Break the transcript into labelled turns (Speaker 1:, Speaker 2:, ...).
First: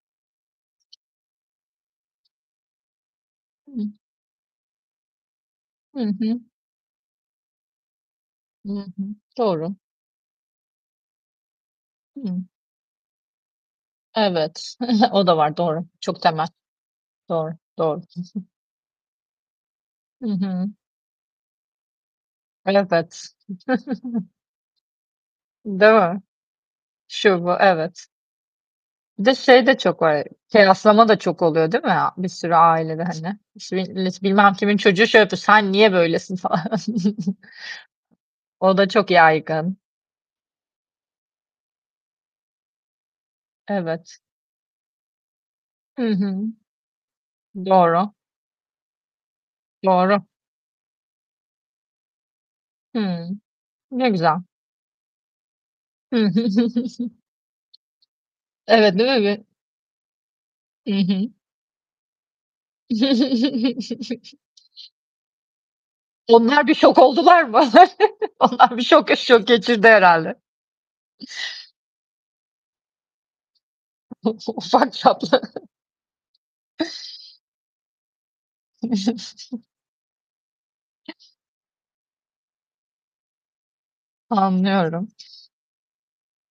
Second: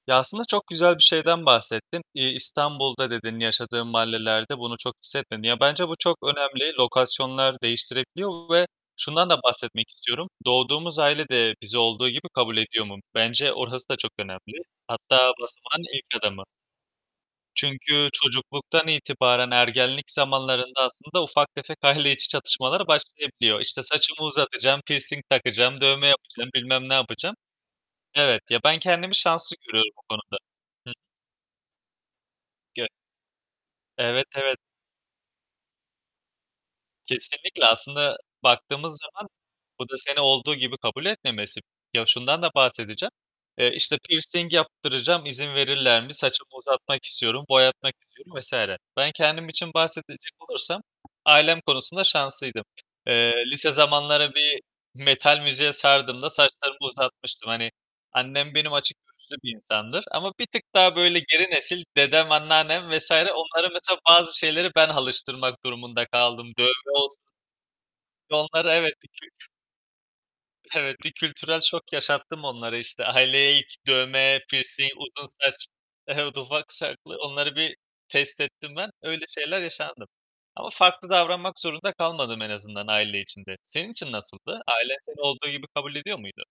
Speaker 1: Ya, aslında çok güzel bir şeyden bahsettin. İ İstanbul'da dedin, yaşadığın
Speaker 2: [unintelligible]
Speaker 1: mahallelerde bunu çok hissetmedin. Ya, bence bu
Speaker 2: Hı
Speaker 1: çok
Speaker 2: hı.
Speaker 1: önemli, lokasyonlar değiştirebiliyor ve
Speaker 2: Hı hı.
Speaker 1: şundan da
Speaker 2: Doğru.
Speaker 1: bahsetmek istiyorum: Doğduğumuz aile de bizi olduğu gibi
Speaker 2: Hı.
Speaker 1: kabul ediyor mu? Bence orası da çok önemli.
Speaker 2: Evet,
Speaker 1: Hatta
Speaker 2: o da var,
Speaker 1: basamağın
Speaker 2: doğru.
Speaker 1: ilk
Speaker 2: Çok
Speaker 1: adımı.
Speaker 2: temel. Doğru, doğru,
Speaker 1: Çünkü
Speaker 2: hı hı.
Speaker 1: çocukluktan itibaren ergenlik
Speaker 2: Hı hı.
Speaker 1: zamanlarında aslında ufak tefek aile içi çatışmalar
Speaker 2: [unintelligible]
Speaker 1: başlayabiliyor. İşte, saçımı uzatacağım, pirsing takacağım,
Speaker 2: Değil
Speaker 1: dövme
Speaker 2: mi?
Speaker 1: yapacağım, bilmem ne yapacağım.
Speaker 2: Şu, bu, evet.
Speaker 1: Evet, ya, ben kendimi
Speaker 2: Bir de
Speaker 1: şanslı
Speaker 2: şey de
Speaker 1: görüyorum o
Speaker 2: çok var:
Speaker 1: konuda. Hı.
Speaker 2: Kıyaslama da çok oluyor, değil mi, a bir sürü
Speaker 1: [unintelligible]
Speaker 2: ailede hani? İşte, millet
Speaker 1: Evet,
Speaker 2: bilmem
Speaker 1: evet.
Speaker 2: kimin çocuğu şey yapıyor, sen niye böylesin falan.
Speaker 1: Kesinlikle, aslında
Speaker 2: O da
Speaker 1: baktığımız
Speaker 2: çok
Speaker 1: zaman
Speaker 2: yaygın.
Speaker 1: bu da seni olduğu gibi kabul etmemesi. Ya, şundan da bahsedeceğim, eee, işte,
Speaker 2: Evet.
Speaker 1: pirsing yaptıracağım, izin verirler
Speaker 2: Hı
Speaker 1: mi?
Speaker 2: hı.
Speaker 1: Saçımı uzatmak istiyorum, boyatmak
Speaker 2: Doğru.
Speaker 1: istiyorum vs. Ben kendim için
Speaker 2: Doğru.
Speaker 1: bahsedecek olursam ailem konusunda şanslıydım.
Speaker 2: Hı.
Speaker 1: Eee, lise
Speaker 2: Ne
Speaker 1: zamanları
Speaker 2: güzel.
Speaker 1: bir metal müziğe sardığımda saçlarımı uzatmıştım, hani, annem benim açık
Speaker 2: Evet, değil mi
Speaker 1: görüşlü
Speaker 2: bir
Speaker 1: bir insandır ama bir tık
Speaker 2: Hı
Speaker 1: daha böyle
Speaker 2: hı.
Speaker 1: geri nesil dedem, anneannem vs. onlara mesela bazı şeyleri ben alıştırmak durumunda kaldım.
Speaker 2: Onlar bir
Speaker 1: Dövme
Speaker 2: şok
Speaker 1: olsun
Speaker 2: oldular mı?
Speaker 1: onlara
Speaker 2: Onlar bir
Speaker 1: evet.
Speaker 2: şok şok
Speaker 1: [unintelligible]
Speaker 2: geçirdi herhâlde.
Speaker 1: Evet, bir kültürel şok yaşattım onlara, işte. Aileye ilk, dövme, pirsing,
Speaker 2: Ufak
Speaker 1: uzun
Speaker 2: çaplı.
Speaker 1: saç Evet, ufak çaplı onları bir test ettim ben. Öyle şeyler yaşandım ama farklı davranmak zorunda kalmadım en azından aile içinde. Senin için nasıldı? Ailen
Speaker 2: Anlıyorum.
Speaker 1: seni olduğu gibi kabul ediyor muydu?